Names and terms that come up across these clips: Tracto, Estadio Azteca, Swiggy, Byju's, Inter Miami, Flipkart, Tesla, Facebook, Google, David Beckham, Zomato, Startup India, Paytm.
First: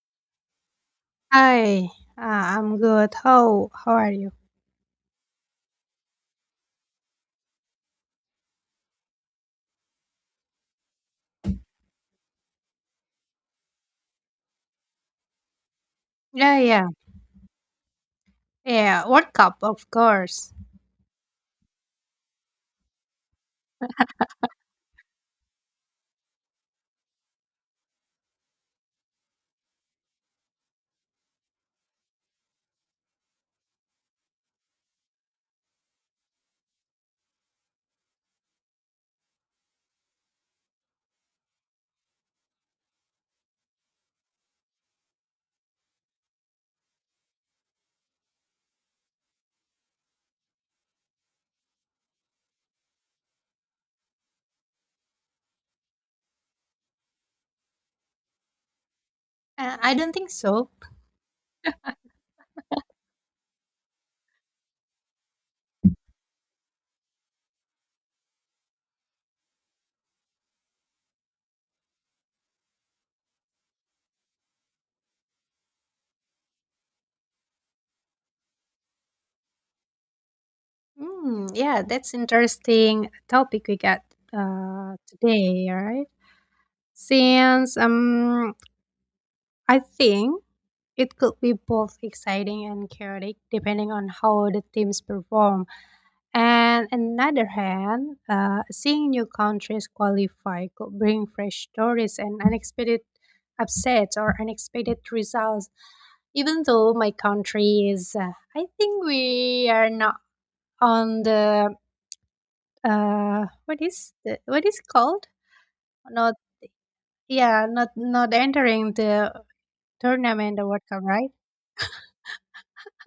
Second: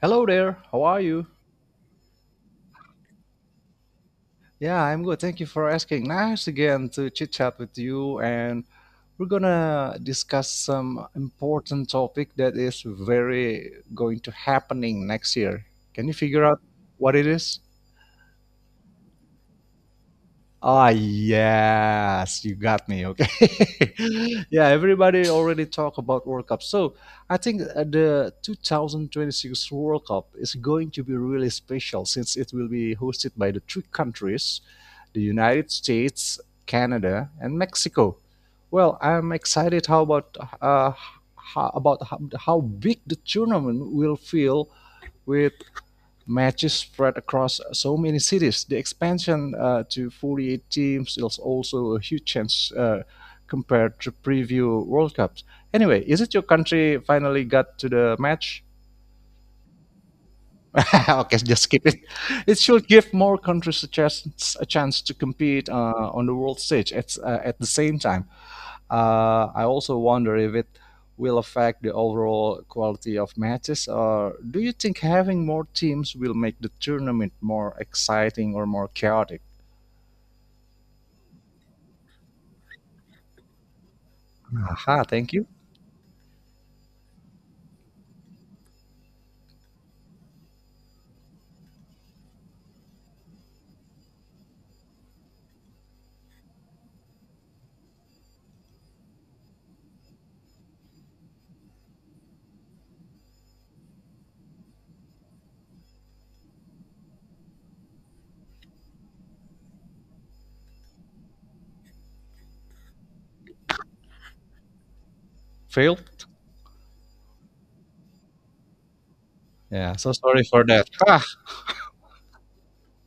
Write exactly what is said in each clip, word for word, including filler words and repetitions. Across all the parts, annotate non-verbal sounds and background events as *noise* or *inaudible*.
Hello there, how are you? Hi, uh, I'm good. How how are you? Yeah, I'm good. Thank you for asking. Nice again to chit chat with you, and we're gonna discuss some important topic that is very going to happening next year. Can you figure Yeah, out yeah, what it is? yeah. World Cup, of course. Ah, yes, you got me. Okay. *laughs* Yeah, everybody already talk about World Cup. So I think uh, the twenty twenty-six World Cup is going to be really special since it will be hosted by the three countries, the United States, Canada, and Mexico. Well, I'm excited how about uh, how, about how, how big the tournament will feel with matches spread across so many cities. The expansion uh, to forty-eight teams is also a huge change uh, compared to preview World Cups. Anyway, is it your country finally got to the match? Uh, I don't think so. *laughs* Okay, just skip it. *laughs* It should give more countries a chance, a chance to compete uh, on the world stage at, uh, at the same time. Uh, I also wonder if it will affect the overall quality of matches, or do you think having more teams will make the tournament more exciting or more chaotic? Mm, yeah, that's interesting topic we got uh, Aha, thank you. today, right? Since um, I think it could be both exciting and chaotic depending on how the teams perform. And another hand, uh, seeing new countries qualify could bring fresh stories and unexpected upsets or unexpected results. Even though my country is, uh, I think we are not on the uh, what is the, what is called? Failed? Not, yeah, not not entering the Yeah, so sorry tournament for or World that. Cup, Ah. right?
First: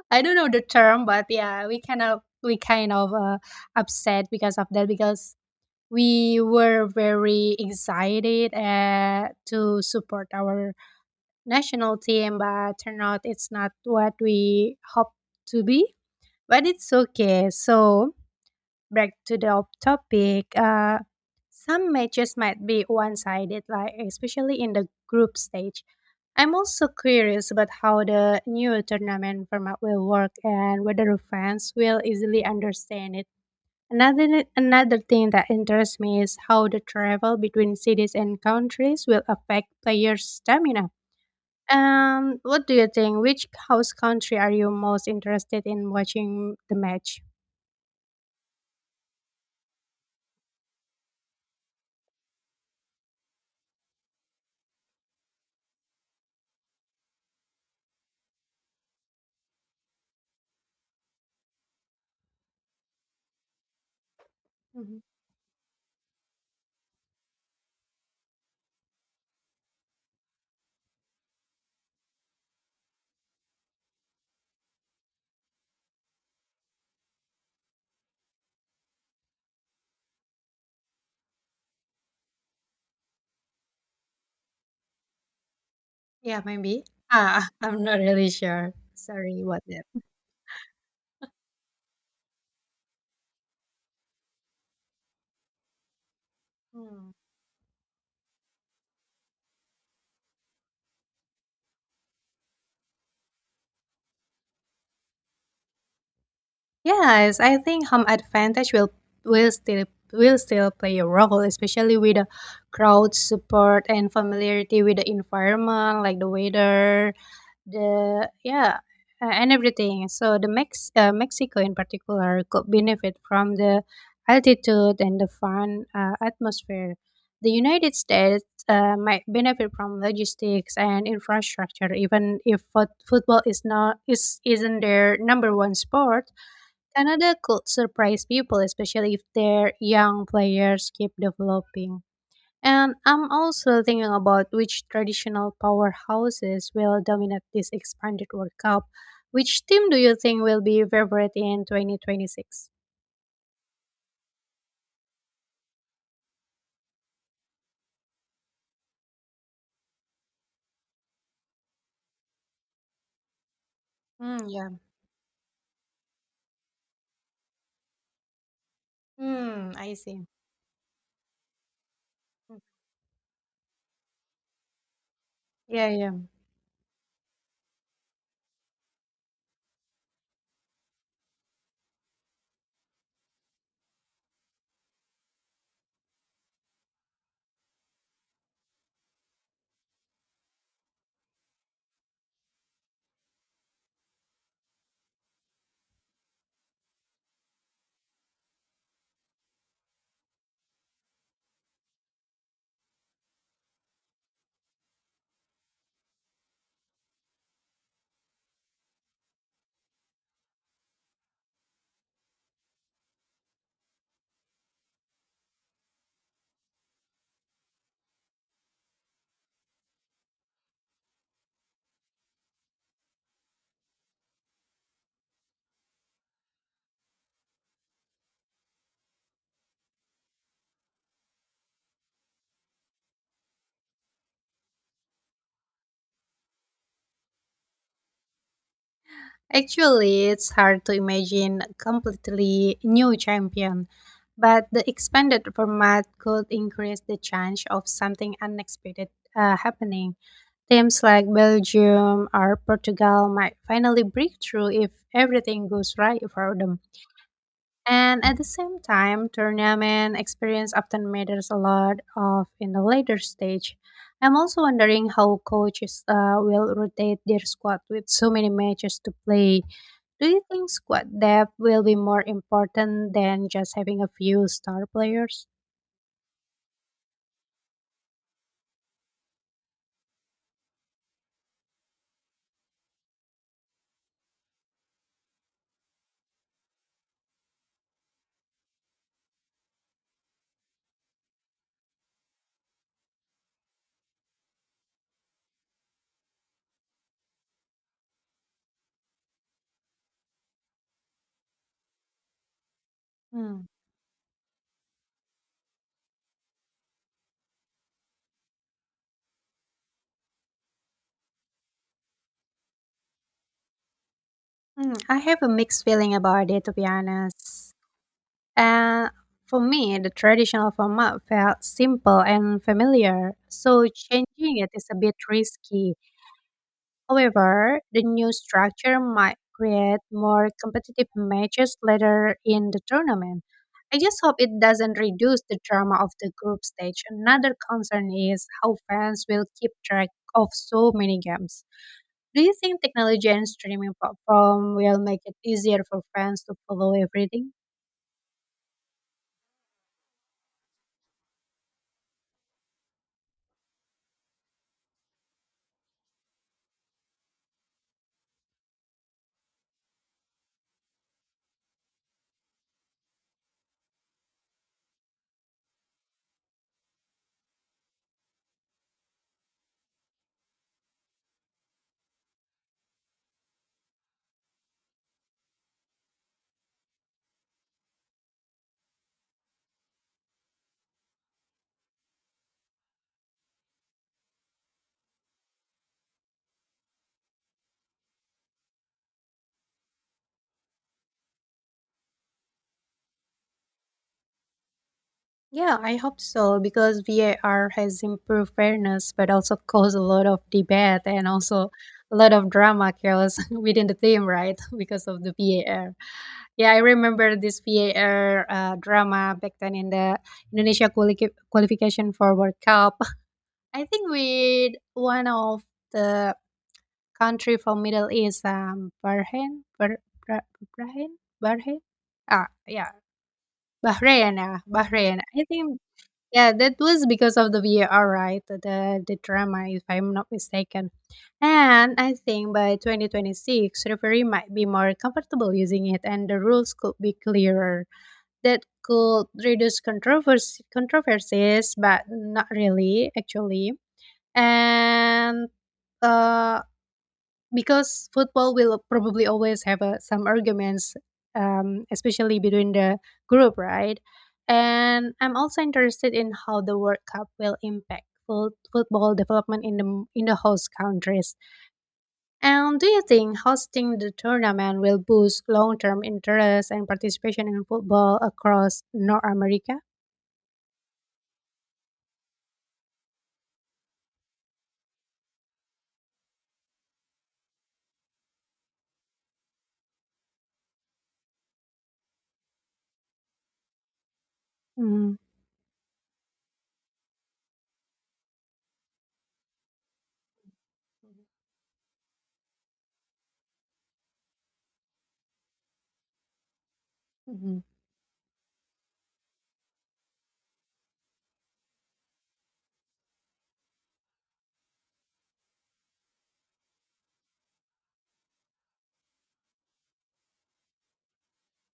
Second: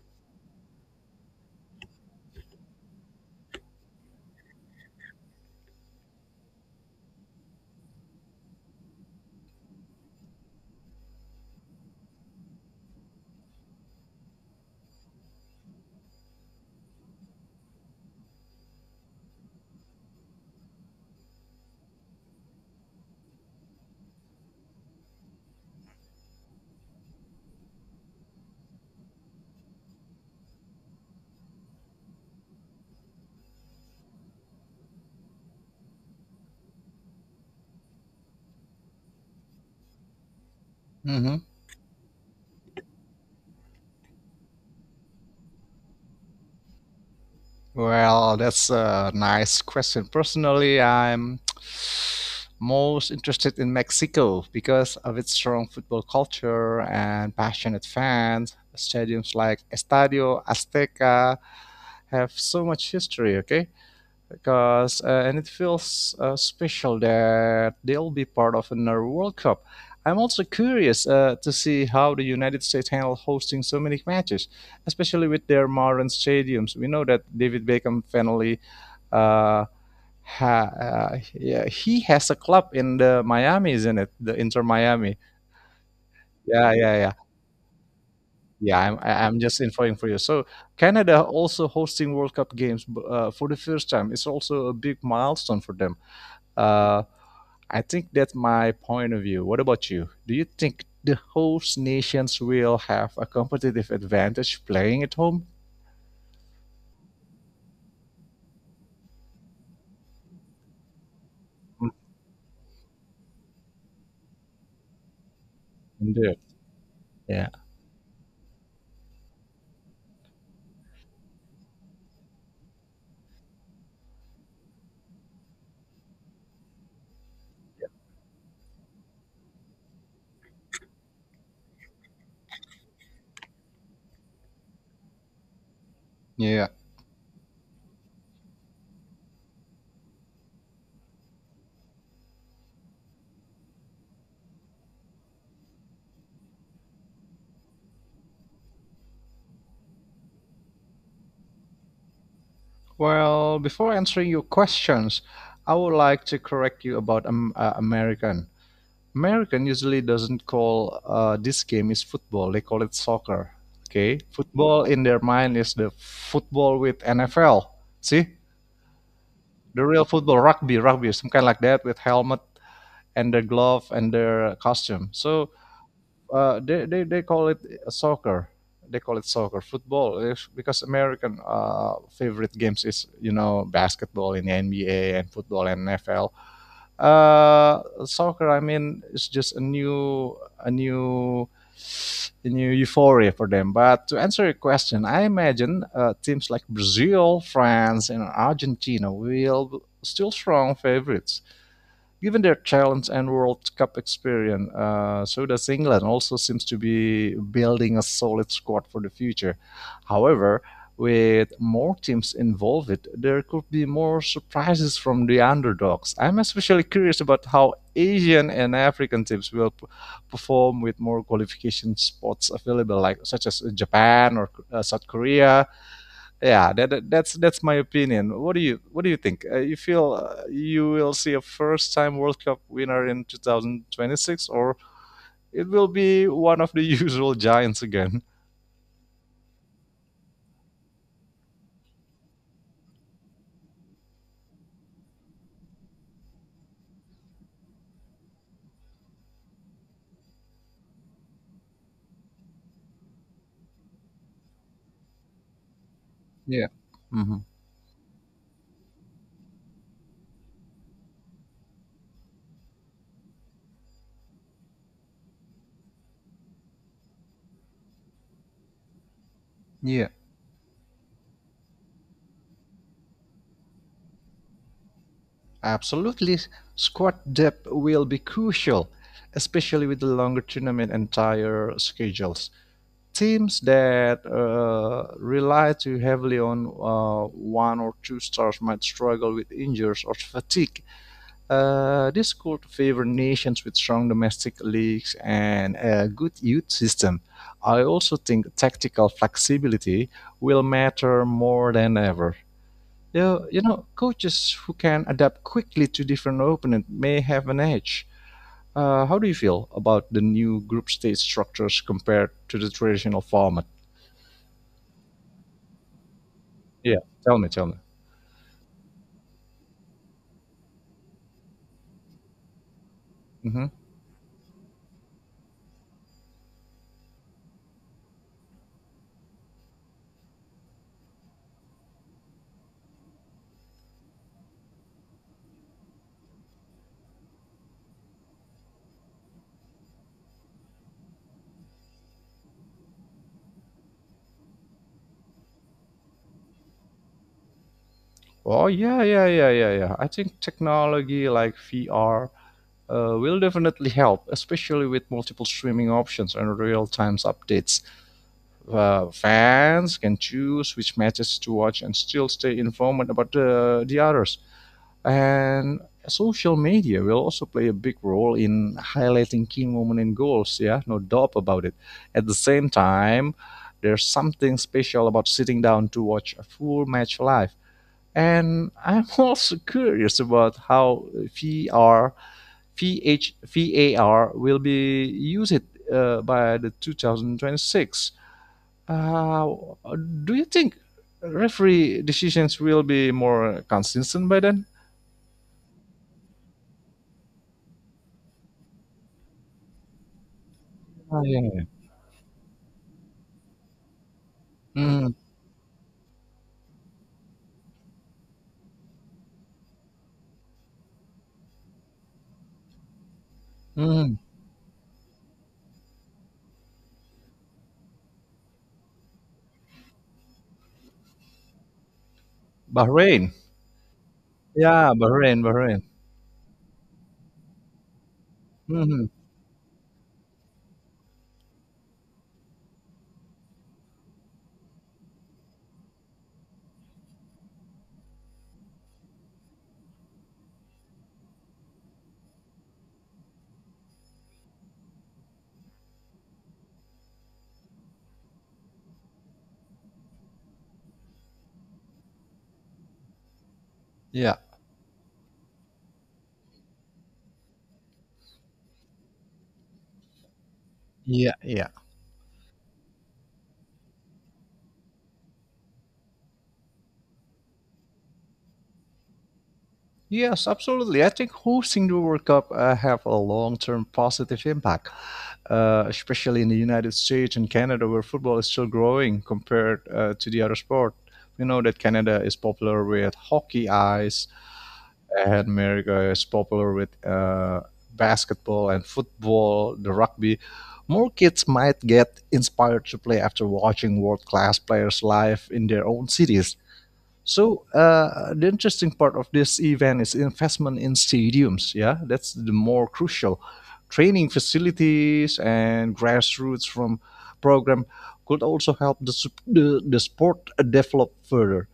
I don't know the term, but yeah, we kind of we kind of uh, upset because of that because we were very excited uh, to support our national team, but turned out it's not what we hoped to be. But it's okay. So back to the op- topic. Uh, some matches might be one-sided, like especially in the group stage. I'm also curious about how the new tournament format will work and whether fans will easily understand it. Another another thing that interests me is how the travel between cities and countries will affect players' stamina. hmm Um, what do you think? Which host country are you most interested in watching the match? Well, that's a nice question. Personally, I'm most interested in Mexico because of its strong football culture and passionate fans. Stadiums like Estadio Azteca have so much history, okay? Mhm. Because uh, and it feels uh, special that they'll be part of another World Cup. I'm also curious uh, to see how the United States handle hosting so many matches, especially with their modern stadiums. We know that David Beckham finally, uh, ha- uh, yeah, he has a club in the Miami, isn't it? The Inter Miami. Yeah, Yeah, maybe. yeah, yeah. Ah, *laughs* I'm not really sure. Yeah, I'm, I- I'm Sorry just about that. infoing for you. So Canada also hosting World Cup games b- uh, for the first time. It's also a big milestone for them. Uh, Hmm. I think that's my point of view. What about you? Do you think the host nations will have a competitive advantage playing at home? Yes, I think home advantage will will still will still play a role, especially with the crowd support and familiarity with the environment, like the Indeed. weather, Yeah. the yeah, uh, and everything. So the Mex- uh, mexico in particular could benefit from the altitude and the fun uh, atmosphere. The United States uh, might benefit from logistics and infrastructure, even if fut- football is not is isn't their number one sport. Yeah. Canada could surprise people, especially if their young players keep developing, and I'm also thinking about which traditional powerhouses will dominate this expanded World Cup. Which team do you think will be favorite in twenty twenty-six? Well, before answering your questions, I would like to correct you about um, uh, American. American usually doesn't call uh, this game is football. They call it soccer. Okay, Mm, yeah. football in their mind is the football with N F L. See, Hmm, the I real see. football, rugby, rugby, some kind like that with helmet Mm, and their glove and their costume. So yeah, yeah. uh, they, they, they call it soccer. They call it soccer, football, If- because American uh, favorite games is you know basketball in the N B A and football and N F L. Uh, soccer, I mean, it's just a new a new a new euphoria for them. But to answer your question, I imagine uh, teams like Brazil, France, and Argentina will still strong favorites given their challenge and World Cup experience. Uh, so does England also seems to be building a solid squad for the future. However, with more teams involved, there could be more surprises from the underdogs. I'm especially curious about how Asian and African teams will p- perform with more qualification spots available, like such as Japan or uh, South Korea. Yeah that, that- that's that's my opinion. What do you what do you think, uh, you feel uh, you will see a first time world cup winner in twenty twenty-six, or it will be one of the *laughs* usual giants again? Actually, it's hard to imagine a completely new champion, but the expanded format could increase the chance of something unexpected uh, happening. Teams like Belgium or Portugal might finally break through if everything goes right for Yeah them. hmm And at the same time, tournament experience often matters a lot of in the later stage. I'm also wondering how coaches uh, will rotate their squad with so many matches to play. yeah. Do you think squad depth will be more important than just having a few star players? Absolutely. Squad depth will be crucial, especially with the longer tournament and tighter schedules. Teams that uh, rely too heavily on uh, one or two stars might struggle with injuries or fatigue. Uh, this could favor nations with strong domestic leagues and a good youth system. I also think tactical flexibility will matter more than ever. You, you Hmm. know, coaches who can adapt quickly to different opponents may have an edge. Uh, how do you feel about the new group stage structures compared to the traditional format? Hmm, I have a mixed feeling about it, to be Yeah, tell me, tell me. honest. And for me, the traditional format felt simple and familiar, Mhm. so changing it is a bit risky. However, the new structure might create more competitive matches later in the tournament. I just hope it doesn't reduce the drama of the group stage. Another concern is how fans will keep track of so many games. Do you think technology and streaming platform will make it easier for fans to follow everything? Oh, yeah, yeah, yeah, yeah, yeah. I think technology like V R uh, will definitely help, especially with multiple streaming options and real-time updates. Uh, fans can choose which matches to watch and still stay informed about the the others. And social media will also play a big role in highlighting key moments and goals. Yeah, no doubt about it. At the same time, there's something special about sitting down to watch a full match live. And I'm *laughs* also curious about how V R, V H, will be used uh, by the twenty twenty-six. Uh, do you think referee decisions will be more consistent by then? Yeah, I hope so because V A R has improved fairness, but also caused a lot of debate and Oh, also a lot of drama chaos *laughs* within the team, right? *laughs* yeah. Because of the V A R. Yeah, I remember this V A R uh, drama back then in the Indonesia quali- qualification for World Cup. *laughs* I think Mhm. with one of the country from Middle East, um, Bahrain, Bah- Bah- Bahrain, Bahrain. Ah, yeah, Bahrain. Bahrain, yeah, Yeah, Bahrain. Bahrain, I think Bahrain. yeah, that was because of the V A R, right? The Mhm. the drama, if I'm not mistaken. And I think by twenty twenty-six, referee might be more comfortable using it, and the rules could be clearer. That could reduce controversy controversies, but not really, actually. And uh, because football will probably always have uh, some arguments, um, especially between the group, right? Yeah, And I'm also interested in how the World Cup will impact fut- football development in the in the host yeah, countries. yeah. And do you think hosting the tournament will boost long-term interest and participation in football across North America? Yes, absolutely. I think hosting the World Cup uh, have a long-term positive impact, uh, especially in the United States and Canada, where football is still growing compared uh, to the other sport. We know that Canada is popular with hockey, ice, Mhm. that America is popular with uh, basketball and football, the rugby, more kids might get inspired to play after watching world class players live in their own cities. Mhm. So uh, the interesting part of this event is investment in stadiums. Yeah, that's the more crucial. Training facilities and grassroots from program could also help the, sup- the, the sport develop further.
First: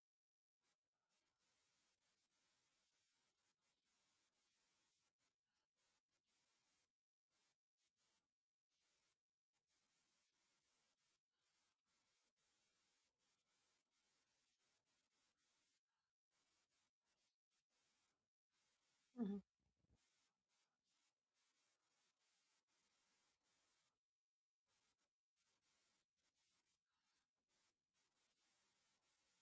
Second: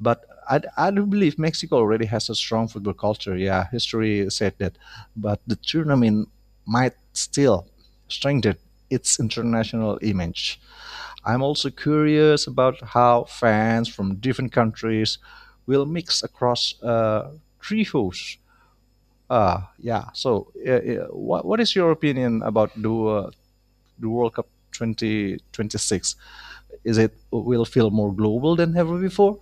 But I, I do believe Mexico already has a strong football culture. Yeah, history said that. But the tournament might still strengthen its international image. I'm also curious about how fans from different countries will mix across uh, three hosts. Uh, yeah, so uh, uh, what, what is your opinion about the, uh, the World Cup twenty twenty-six? Is it will feel more global than ever before?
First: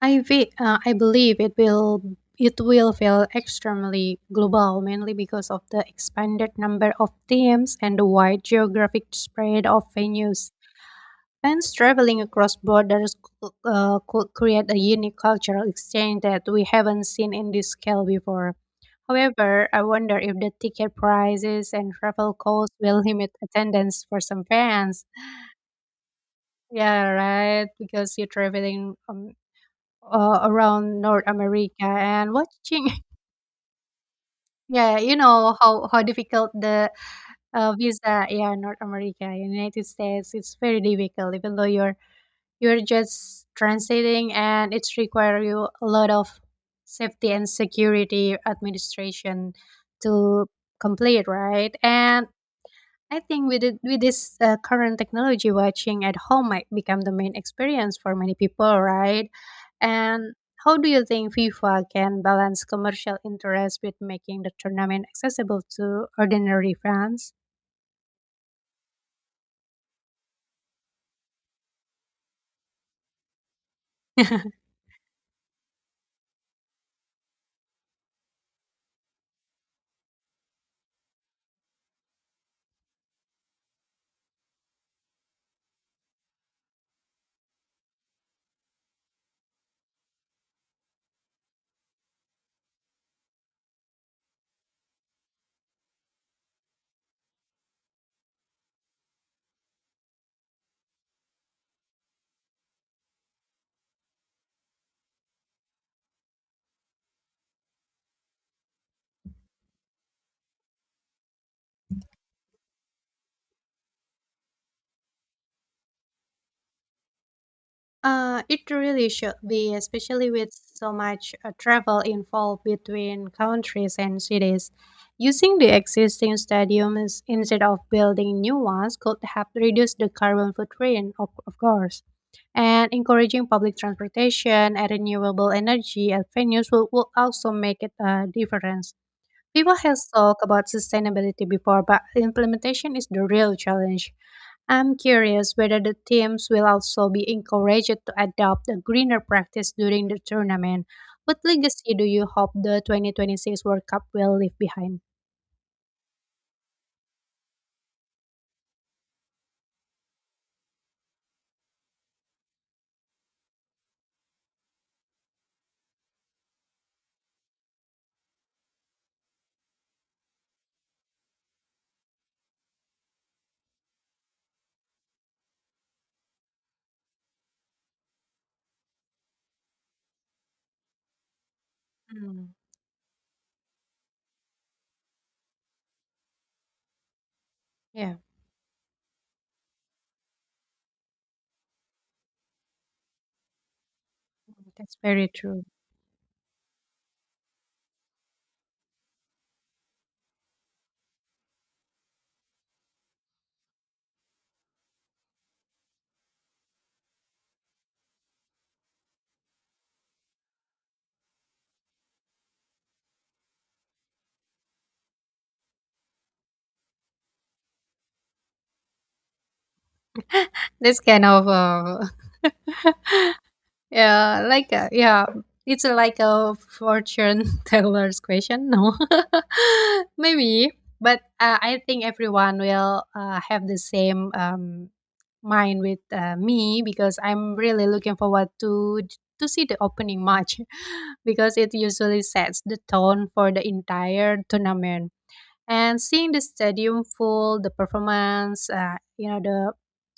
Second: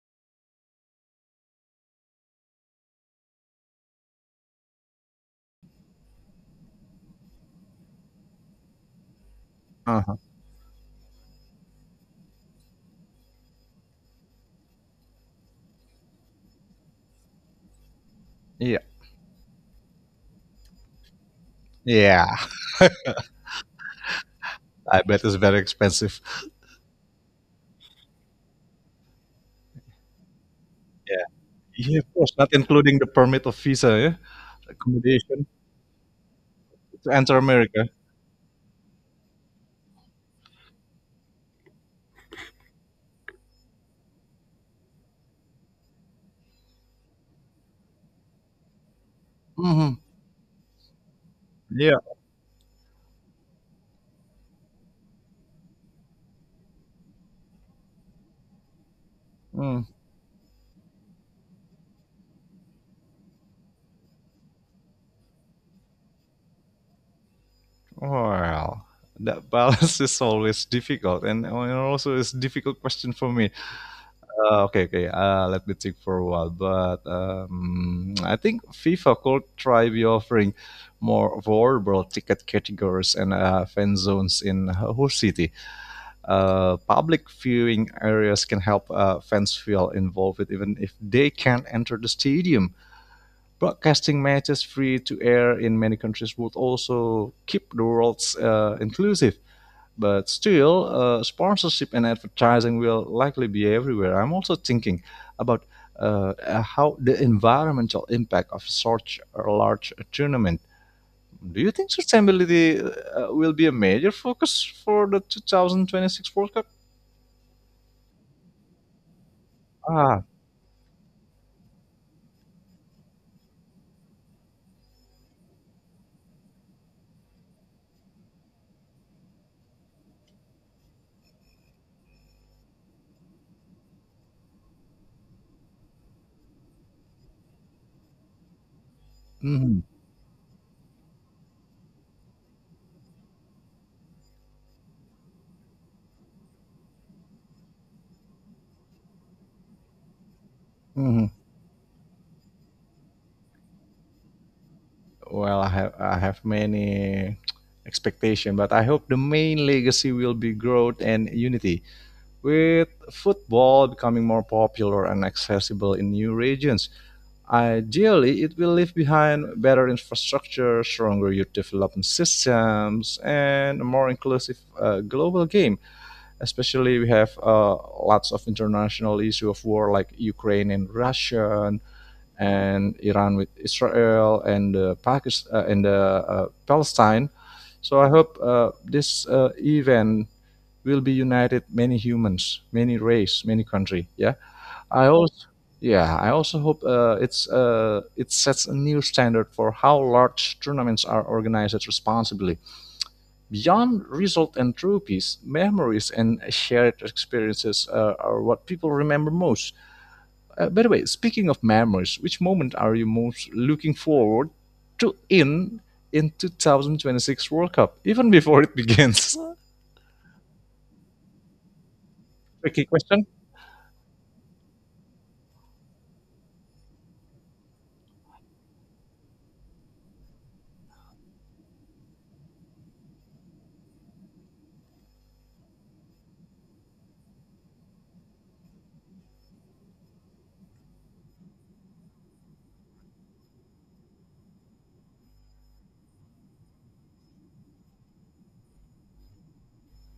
I ve- uh, I believe it will, it will feel extremely global mainly because of the expanded number of teams and the wide geographic spread of Uh-huh. venues. Fans traveling across borders c- uh, could create a unique cultural exchange that we haven't seen in this scale before. Yeah. However, I wonder if the ticket prices and Yeah. travel costs will limit attendance for some I fans. bet it's very expensive. Yeah, right. Because you're traveling um, uh, around North Yeah. America Yeah, of course, and not watching. including the *laughs* permit of visa, yeah? Yeah, you Accommodation know how how difficult the to enter uh, America. visa. Yeah, North America, United States, it's very difficult, even though you're you're just transiting, and it's require you a lot of safety and security administration Hmm to complete, right? Yeah. And I think with it, with this uh, current technology, watching at home might become the main experience for many people, right? Mm. And how do you think FIFA can balance commercial interest with making the tournament accessible to ordinary fans? Well, that balance *laughs* is always difficult, and, and also it's difficult question for me. *laughs* Uh, okay, okay. Uh, let me think for a while. But um, I think FIFA could try be offering more variable ticket categories and uh, fan zones in a whole city. Uh, public viewing areas can help uh, fans feel involved even if they can't enter the stadium. Broadcasting matches free to air in many countries would also keep the worlds uh, inclusive. But still, uh, sponsorship and advertising will likely be everywhere. I'm also thinking about uh, uh, how the environmental impact of such a large tournament. Do you think sustainability uh, uh, will be a major focus for the twenty twenty-six World Cup? Uh, it really should be, Ah, especially with so much uh, travel involved between countries and cities. Using the existing stadiums instead of building new ones could help reduce the carbon footprint, of, of course. And encouraging public transportation and renewable energy at venues will, will also make it a difference. People mhm, have talked about sustainability before, but implementation is the real challenge. I'm curious whether the teams will also be encouraged to adopt a greener practice during the tournament. mhm. What legacy do you hope the twenty twenty-six World Cup will leave behind? Well, I have I have many expectation, but I hope the main legacy will be growth and unity. With football becoming more popular and accessible in new regions, ideally, it will leave behind better infrastructure, stronger youth development systems, and a more inclusive uh, global game. Especially, we have uh, lots of international issue of war like Ukraine and Russia, Mm, and Iran with Israel, and uh, Pakistan uh, and uh, uh, Palestine. So I yeah, hope uh, this uh, event will be united many humans, many race, many country. Yeah. that's I very also true. yeah, I also hope uh, it's uh, it sets a new standard for how large tournaments are organized responsibly. Beyond result and trophies, memories and shared experiences uh, are what people remember most. Uh, by the way, speaking of memories, which moment are you most looking forward to in in twenty twenty-six World Cup, even before it begins? *laughs* This kind of uh, Tricky *laughs* question. Yeah, like a, yeah, it's like a fortune *laughs* teller's question. No, *laughs* maybe, but uh, I think everyone will uh, have the same um, mind with uh, me, because I'm really looking forward to to see the opening match *laughs* because it usually sets the tone for the entire tournament, and seeing the stadium full, the performance, uh, you know the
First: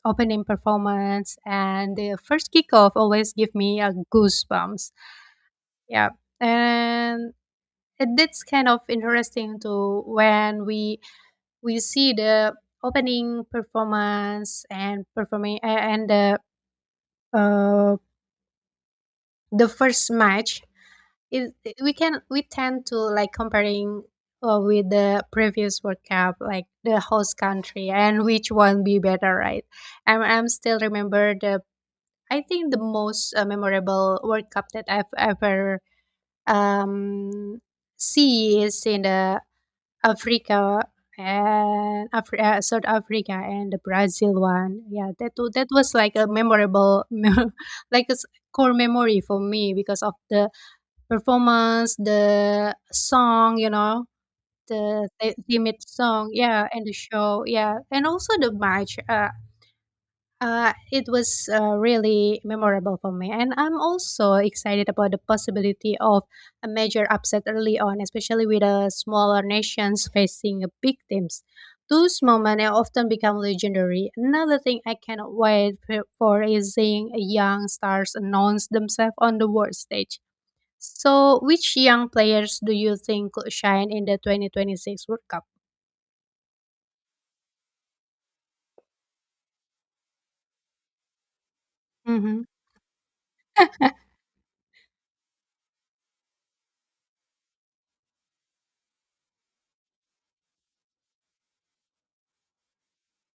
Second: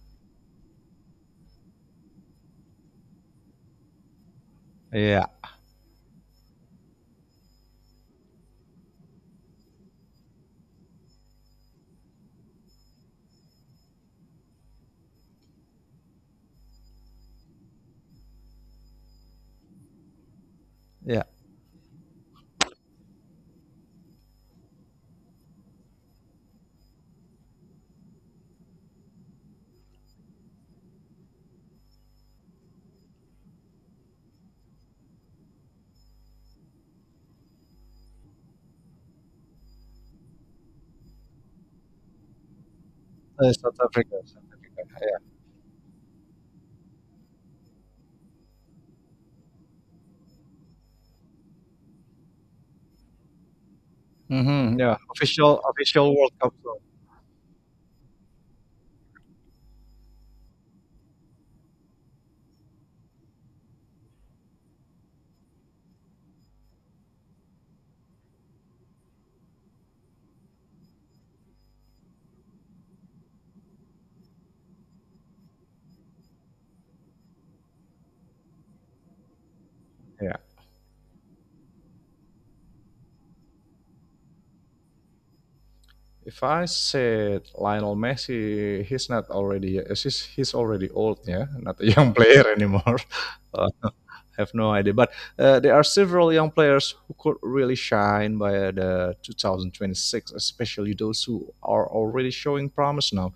opening performance and the first kickoff, always give me a goosebumps, Yeah, yeah. And it, that's kind of interesting too when we we see the opening performance and performing a- and the uh, the first match. yeah. It, it- we can we tend to like comparing uh, with the previous World Cup, like the host country and which one be better, right? I'm I'm still remember the, I think the most uh, memorable World Cup that I've ever um see is in the Africa and Afri- uh, South Africa Uh, and South the Africa. Brazil one. Yeah, Yeah. that wa- that was like a memorable, *laughs* like a s- core memory for me because of the performance, the song, you know, hmm yeah, the the official theme official song, World Cup, yeah, so. and the show, yeah, and also the match. Uh, uh, it was uh, really memorable for me, and I'm also excited about the possibility of a major upset early on, especially with the smaller nations facing a big teams. Those moments often become legendary. Another thing I cannot wait for for is seeing young stars announce themselves on the world stage. Yeah. So, which young players do you think could shine in the twenty twenty-six World Cup? If I said Lionel Messi, he's not already he's he's already old, yeah, not a young *laughs* Hmm. player anymore. *laughs* Uh, I *laughs* have no idea, but uh, there are several young players who could really shine by the twenty twenty-six, especially those who are already showing promise now.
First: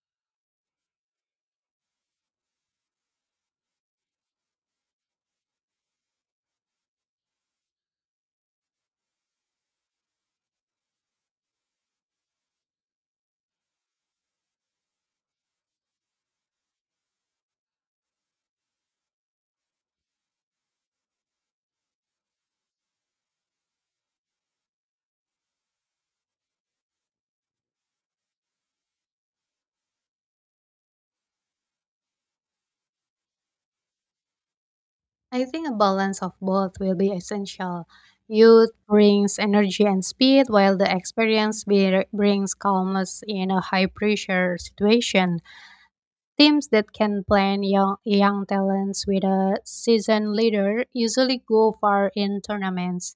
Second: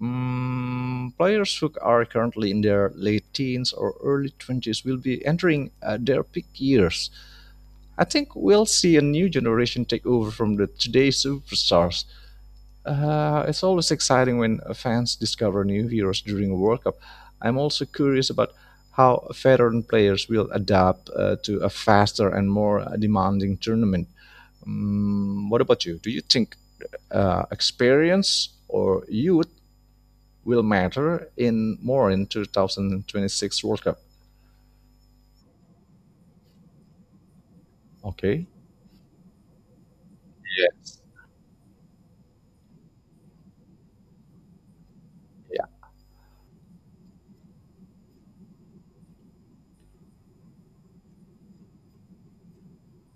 Mm, players who are currently in their late teens or early twenties will be entering uh, their peak years. I think we'll see a new generation take over from the today's superstars. Uh, it's always exciting when uh, fans discover new heroes during a World Cup. I'm also curious about how veteran players will adapt uh, to a faster and more uh, demanding tournament. Mm, what about you? Do you think uh, experience or youth will matter in more in twenty twenty-six World Cup? I think a balance of both will be essential. Okay. Youth brings energy and speed, while the Yes. experience be- brings calmness in a high pressure situation. Yeah. Teams that can plan young, young talents with a seasoned leader usually go far in tournaments.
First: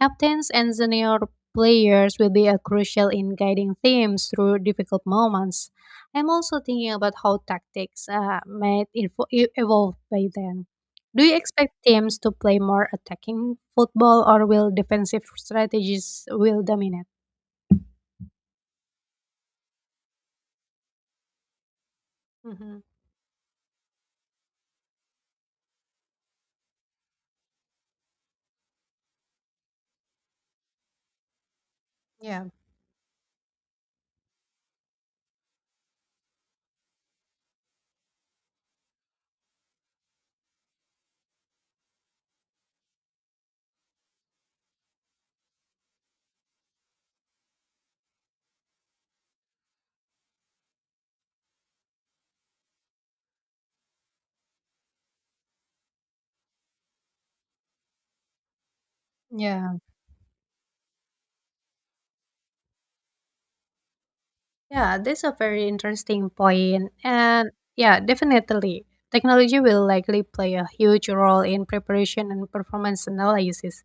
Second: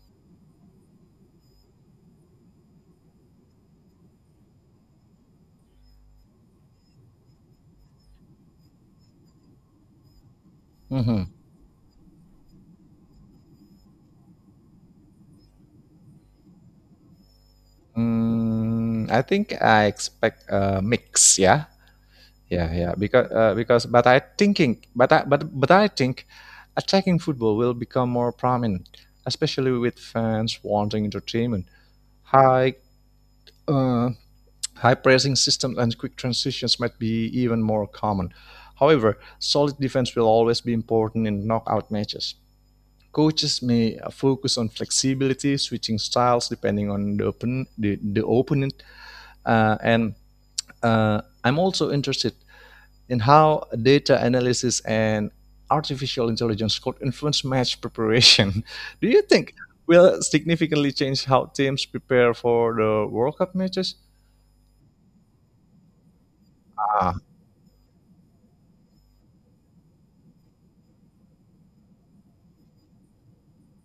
Captains and senior players will be a crucial in guiding teams through difficult moments. I'm also thinking about how tactics uh, might info- e- evolve by then. Do Mhm. you expect teams to play more attacking football or will defensive strategies will dominate? Mm, I think I expect a mix. Yeah. Yeah. Hmm. Yeah. Because uh, because but I thinking but I, but but I think attacking football will become more prominent, especially with fans wanting entertainment. Yeah. High uh, high pressing systems and quick transitions might be even more common. However, solid defense will always be important in knockout matches. Coaches may focus on flexibility, switching styles depending on the open, the, the opponent. Uh, and uh, I'm also interested in how data analysis and artificial intelligence could influence match preparation. *laughs* Do you think Yeah. will significantly change how teams prepare for the World Cup matches? Yeah, that's a very interesting point. Ah, And yeah, definitely. Technology will likely play a huge role in preparation and performance analysis.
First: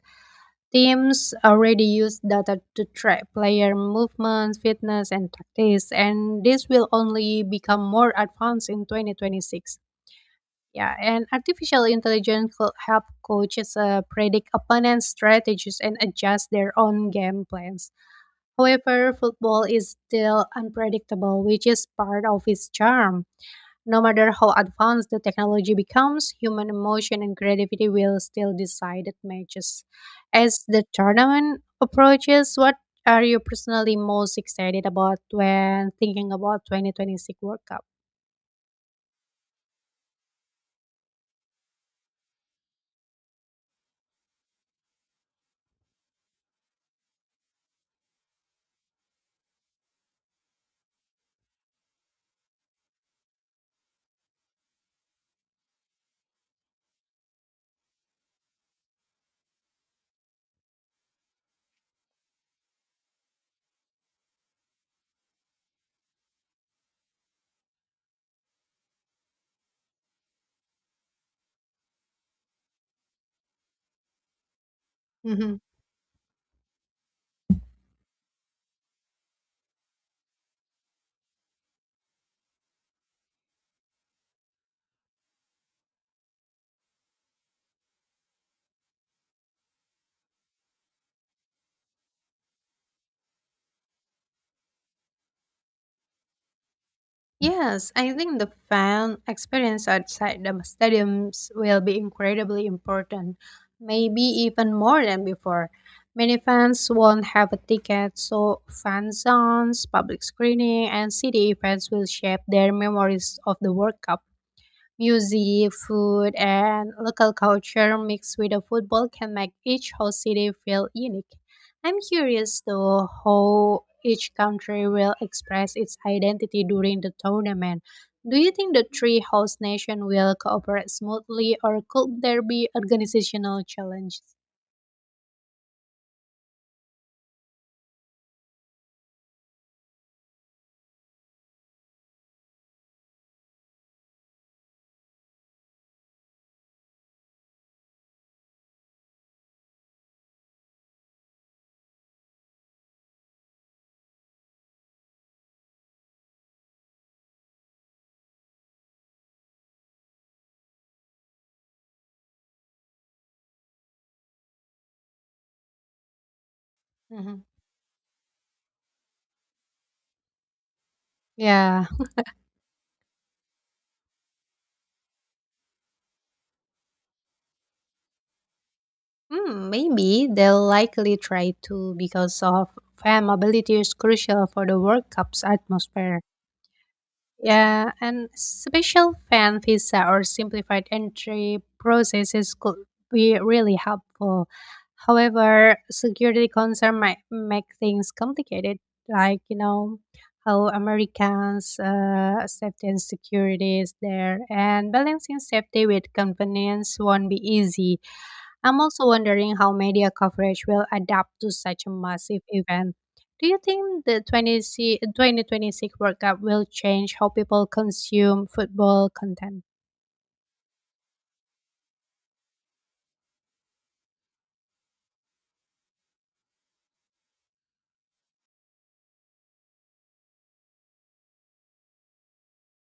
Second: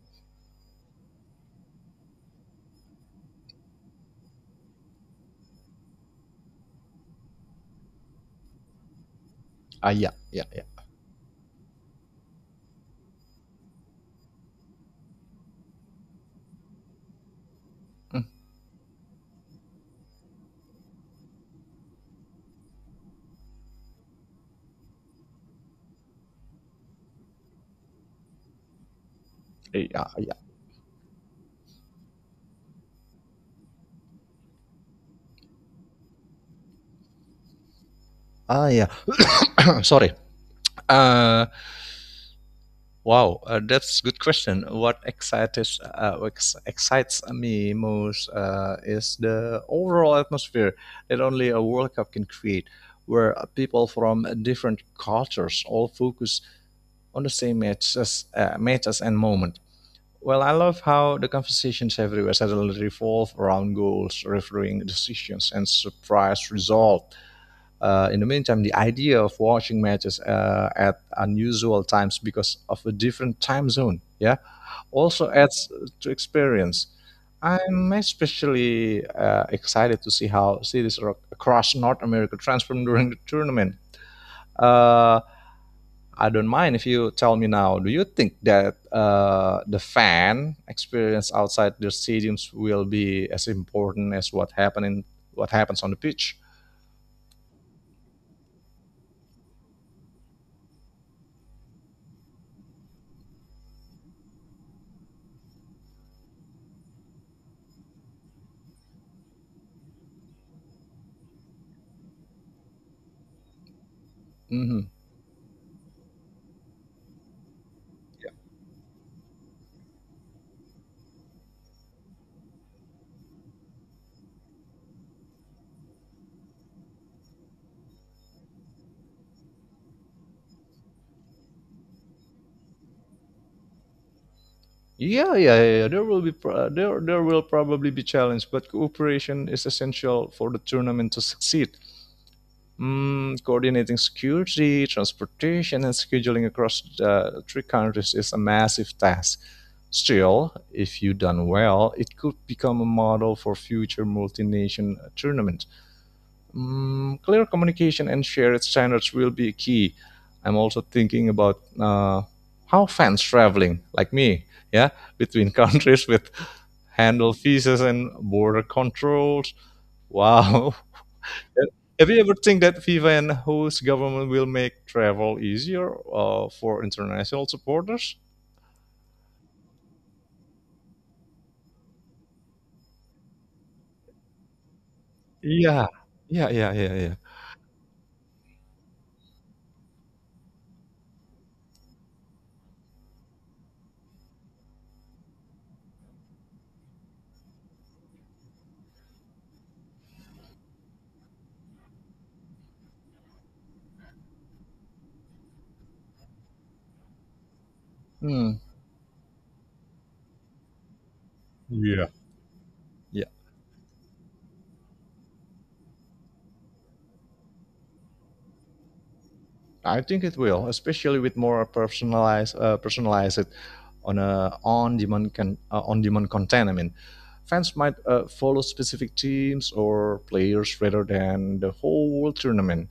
Teams already use data to track player movements, fitness, and tactics, and this will only become more advanced in twenty twenty-six. ah yeah, yeah, yeah. Yeah, and artificial intelligence will help coaches uh, predict opponents' strategies and adjust their own game plans. Mm, However, football is still unpredictable, which is part of its charm. No matter how advanced the technology becomes, human emotion and creativity will still decide the matches. yeah, yeah. As the tournament approaches, what are you personally most excited about when thinking about twenty twenty-six World Cup? Ah, yeah. *coughs* Sorry. Uh, Wow, uh, that's good question. What excites uh, what ex- excites me most uh, is the overall atmosphere that only a World Cup can create, where uh, people from different cultures all focus on the same matches, uh, matches and moment. Well, I love how the conversations everywhere suddenly revolve around goals, refereeing decisions, and surprise results. Uh, in the meantime, the idea of watching matches uh, at unusual times because of a different time zone, yeah, also *laughs* adds to experience. I'm especially uh, excited to see how cities ro- across North America transform during the tournament. Uh, I don't mind if you tell me now. Do you think that uh, the fan experience outside the stadiums will be as important as what happen in, what happens on the pitch? Yes, I think the fan experience outside the stadiums will be incredibly important, maybe even more than before. Many fans won't have a ticket, so fan zones, public screening, and city events will shape their memories of the World Cup. Mhm. Music, food, and local culture mixed with the football can make each host city feel unique. I'm curious though how each country will express its identity during the tournament. Do you think the three host nations will cooperate smoothly, or could there be organizational challenges? Yeah, yeah, yeah. yeah. There will be pro- there there will probably be challenge, but cooperation is essential for the tournament to succeed. Mm, coordinating security, transportation, and scheduling across the three countries is a massive task. Still, if you done well, it could become a model for future multi-nation tournament. Mm, clear communication and shared standards will be key. I'm also thinking about uh, how fans traveling, like me, yeah, between *laughs* countries with handle Mhm. visas and border controls. Wow. *laughs* Yeah. Have you ever think that FIFA and host government will make travel easier uh, for international supporters? Hmm, maybe they'll likely try to, because of fan mobility is crucial for the World Cup's Yeah, atmosphere. yeah, yeah, yeah, yeah. Yeah, and special fan visa or simplified entry processes could be really helpful. However, security concern might make things complicated, like you know how Americans' uh, safety and security is there, and balancing safety with convenience won't be easy. Hmm. I'm also wondering how media coverage will adapt to such a Yeah. massive event. Yeah. Do you think the 20 C- twenty twenty-six World Cup will change how people consume football content? I think it will, especially with more personalized, uh, personalized on a on-demand con uh, on-demand content. I mean, fans might uh, follow specific teams or players rather than the whole tournament.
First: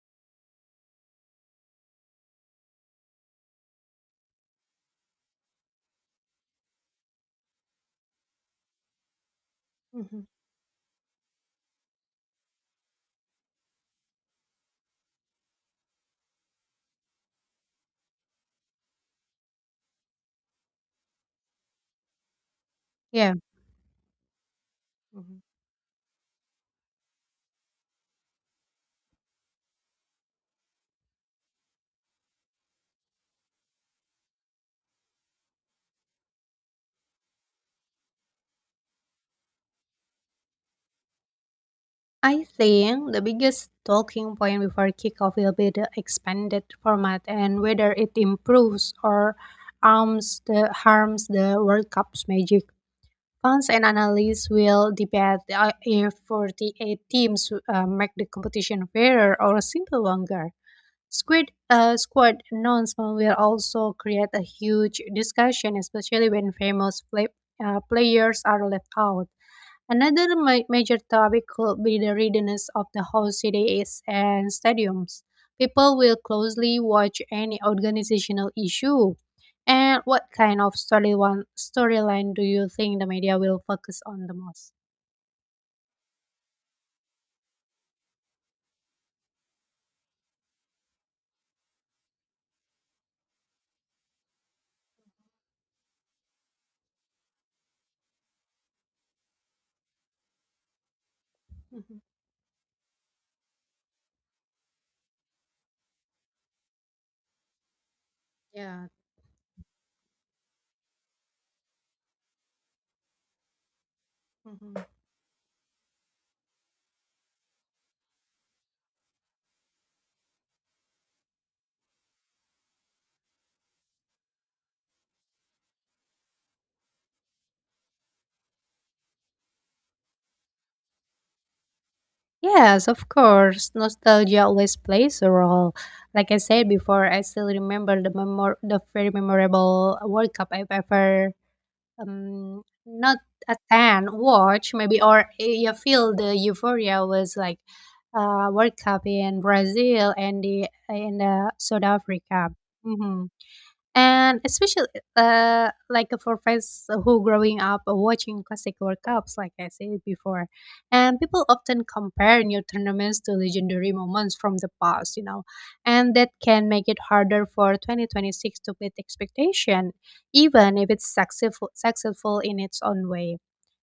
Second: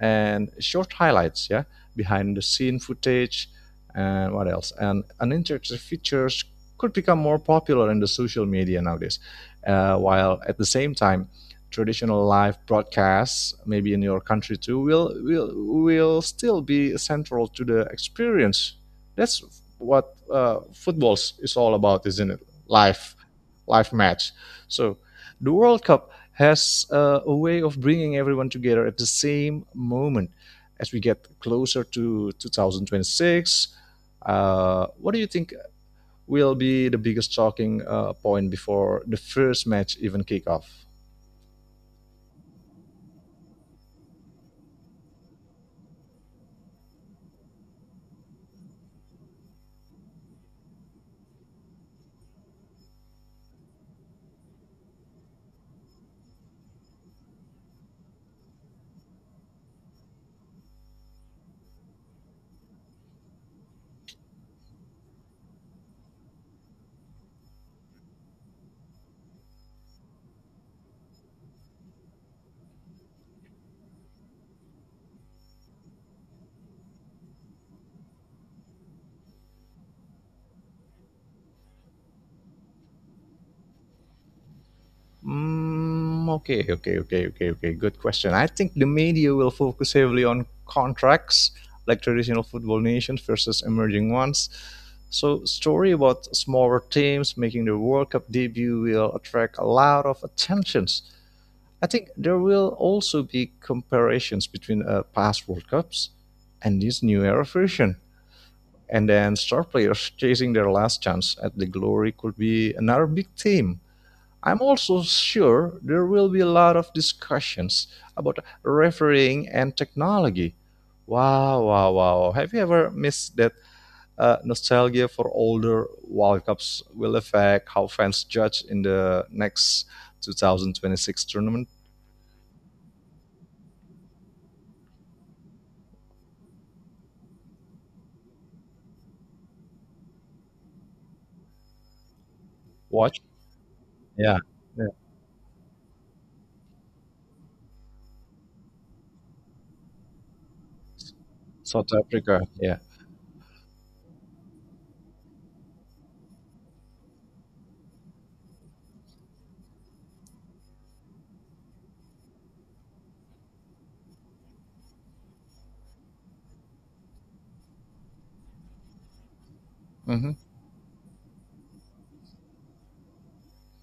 And short highlights, yeah, behind the scene footage, and what else? And and interactive features could become more popular in the social media nowadays. Uh, hmm. While at the same time, traditional live broadcasts, maybe in your country too, will will will still be central to the experience. That's what uh, football is all about, isn't it? Live, Yeah. live match. So Hmm. the World Cup has uh, a way of bringing everyone together at the same moment. As we get closer to twenty twenty-six, uh, what do you think will be the biggest talking uh, point before the first match even kick off. I think the biggest talking point before kickoff will be the expanded format and whether it improves or arms the harms the World Cup's magic. Fans and analysts will debate the uh, if forty-eight teams uh, make the competition fairer or simple longer. Squid uh, Squad announcement will also create a huge discussion, especially when famous play, uh, players are left out. Another ma- major topic could be the readiness of the whole cities and stadiums. People will closely watch any organizational issue. And what kind of storyline storyline do you think the media will focus on the most? Mm, okay, okay, okay, okay, okay. Good question. I think the media will focus heavily on contracts, like traditional football nations versus emerging ones. So, story about smaller teams making their World Cup debut will attract a lot of attentions. I Mhm. think there will also be comparisons between uh, past World Cups and this new era version. Yeah. And then star players chasing their last chance at the glory could be another big theme. I'm Mhm. also sure there will be a lot of discussions about refereeing and technology. Wow, wow, wow. Have you ever missed that uh, nostalgia for older World Cups will affect how fans judge in the next two thousand twenty-six tournament? Yes, of course. Nostalgia always plays a role. Like I said before, I still remember the memor- the very memorable World Cup I've ever, um not Watch? a tan Yeah, watch maybe, or you feel the euphoria was like, uh World Cup in Brazil and the in uh, South South Africa. Africa. Yeah. Mhm. And especially, uh, like for fans who growing up watching classic World Cups, like I said before, and people often compare new tournaments to legendary moments from the past, you know, and that can make it harder for twenty twenty-six to meet expectation, Mm-hmm. even if it's successful successful in its own way.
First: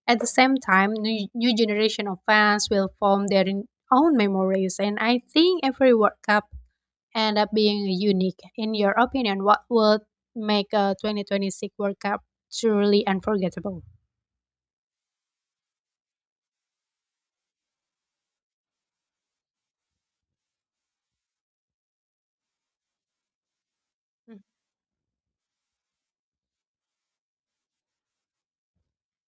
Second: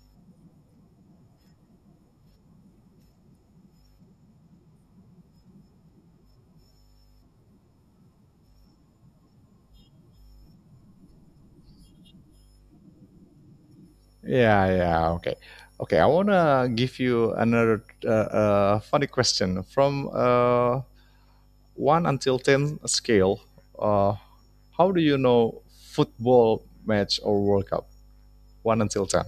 At the same time, new, new generation of fans will form their own memories, and I think every World Cup end up being unique. In your opinion, what would make a twenty twenty-six World Cup truly unforgettable? Yeah, yeah. Okay. Okay. I want to give you another uh, uh, funny question from uh, one until ten scale. Uh, how do you know football match or World Cup? one until ten.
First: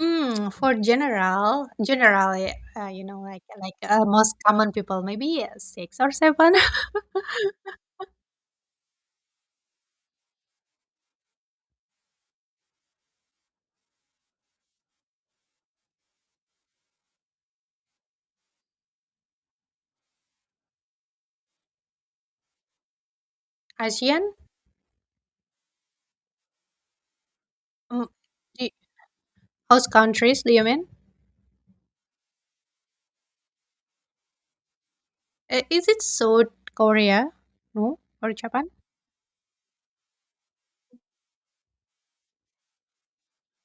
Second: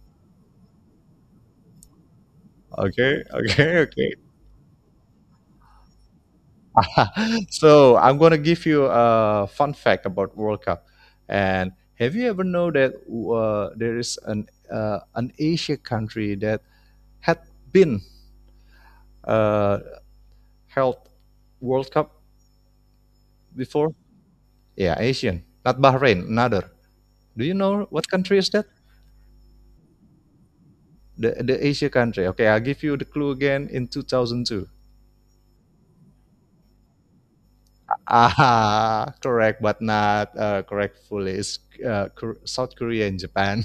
Mm, for general, generally, uh, you know, Okay, like like okay, uh, okay. most common people, maybe uh, six or seven. *laughs* *laughs* So I'm gonna give you a fun fact about World Cup. And have you ever know that uh, there is an uh, an Asia country that had been uh, held World Cup before? ASEAN, Yeah, Asian, not Bahrain, another. Do you know what um, country is that? do- host countries. Do you mean? The the Asia country. Okay, I'll give you the clue again in two thousand two. Uh, Is it South Korea? No, or Japan? Ah, *laughs* correct, but not uh, correct fully. It's uh, Kor- South Korea and Japan.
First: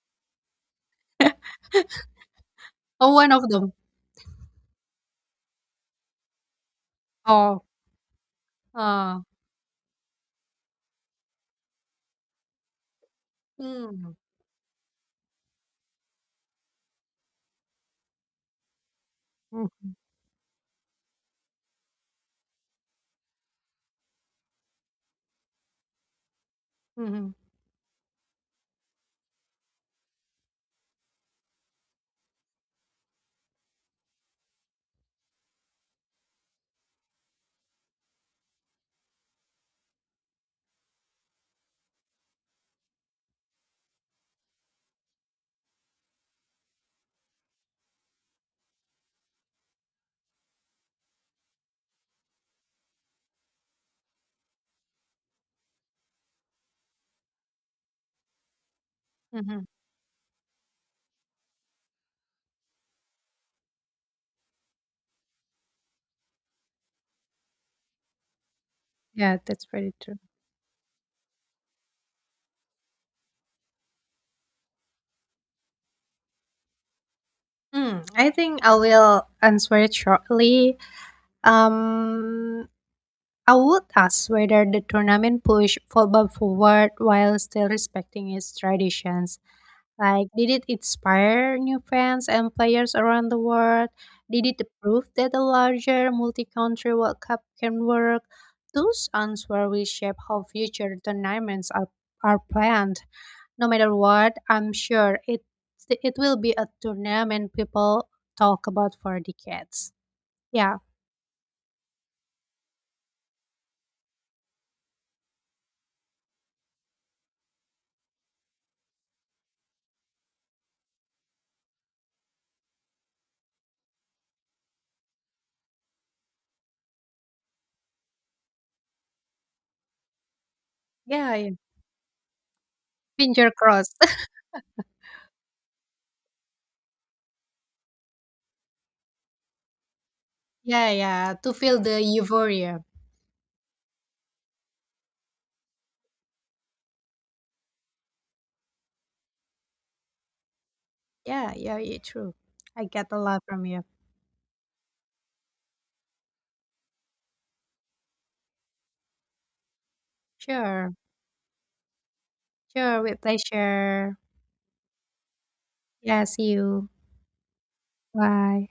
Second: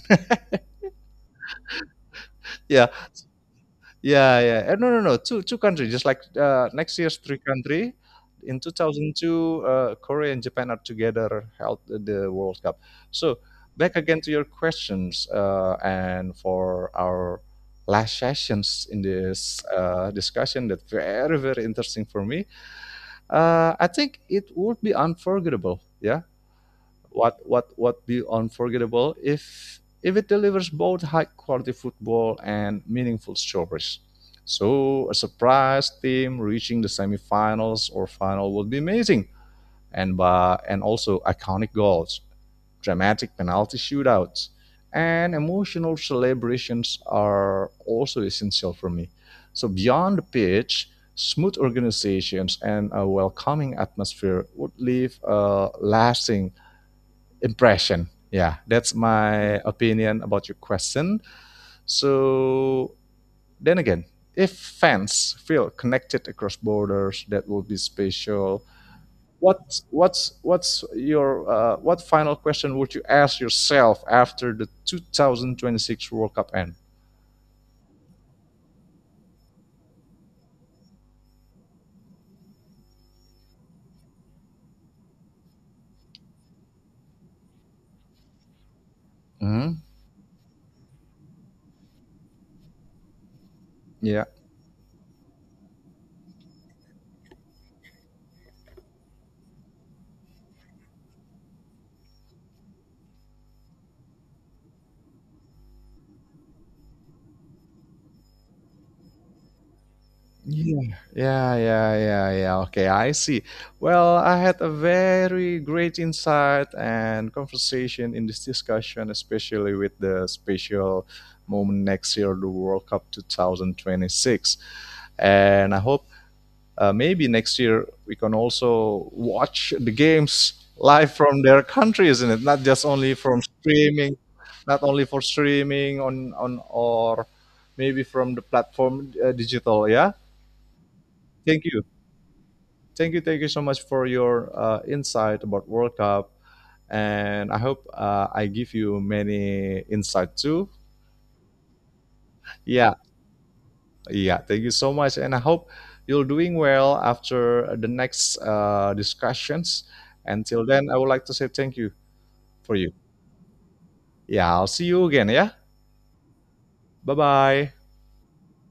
*laughs* *laughs* Yeah. Oh, one of them. Yeah, yeah. Eh, no, no, no. Two two countries. Just like uh, next year's three Oh, country. In uh, two thousand two, uh, Korea and Japan are together held the World Cup. So back mm, again to your questions uh, and for our last sessions in this mm, uh, discussion that very very interesting for me. Uh, I think it would be unforgettable. Yeah, mm-hmm, what what what be unforgettable if if it delivers both high quality football and meaningful stories. So a surprise team reaching the semifinals or final would be amazing, and by, and also iconic goals, dramatic penalty shootouts, and emotional celebrations are also essential for me. So beyond the pitch, smooth organizations and a welcoming atmosphere would leave a lasting impression. Yeah, that's my mm-hmm. opinion about your question. So then again, if fans feel connected across borders, that will be special. Yeah, that's What very true. what's what's your uh, what final question would you ask yourself after the two thousand twenty-six World Cup end? Hmm. I think I will answer it shortly. Um, I would ask whether the tournament pushed football forward while still respecting its traditions. Hmm. Like, did it inspire new fans and players around the world? Yeah. Did it prove that a larger multi-country World Cup can work? Those answers will shape how future tournaments are, are planned. No matter what, I'm sure it it will be a tournament people talk about for decades. Yeah, Yeah, yeah, yeah, yeah, yeah. Okay, I see. Well, I had a very great insight and conversation in this discussion, especially with the special moment next year, the World Cup twenty twenty-six. And I hope uh, maybe next year we can also watch the games live yeah, from yeah. their country, isn't it? Not just only from Finger crossed. streaming, *laughs* not only for streaming on on or maybe from the platform uh, digital. Yeah. Yeah, yeah. To Thank feel you. the euphoria. Thank you, thank you so much for your uh, insight about World Cup, and I hope uh, I give you many insight too. Yeah, yeah, yeah. True. I Yeah, get a lot from you. yeah. Thank you so much, and I hope you're doing well after the next uh, discussions. Until then, Sure, I would like to say thank you for you. sure. With pleasure. Yeah, I'll see you again. Yeah, Yeah. See you. bye bye. Bye.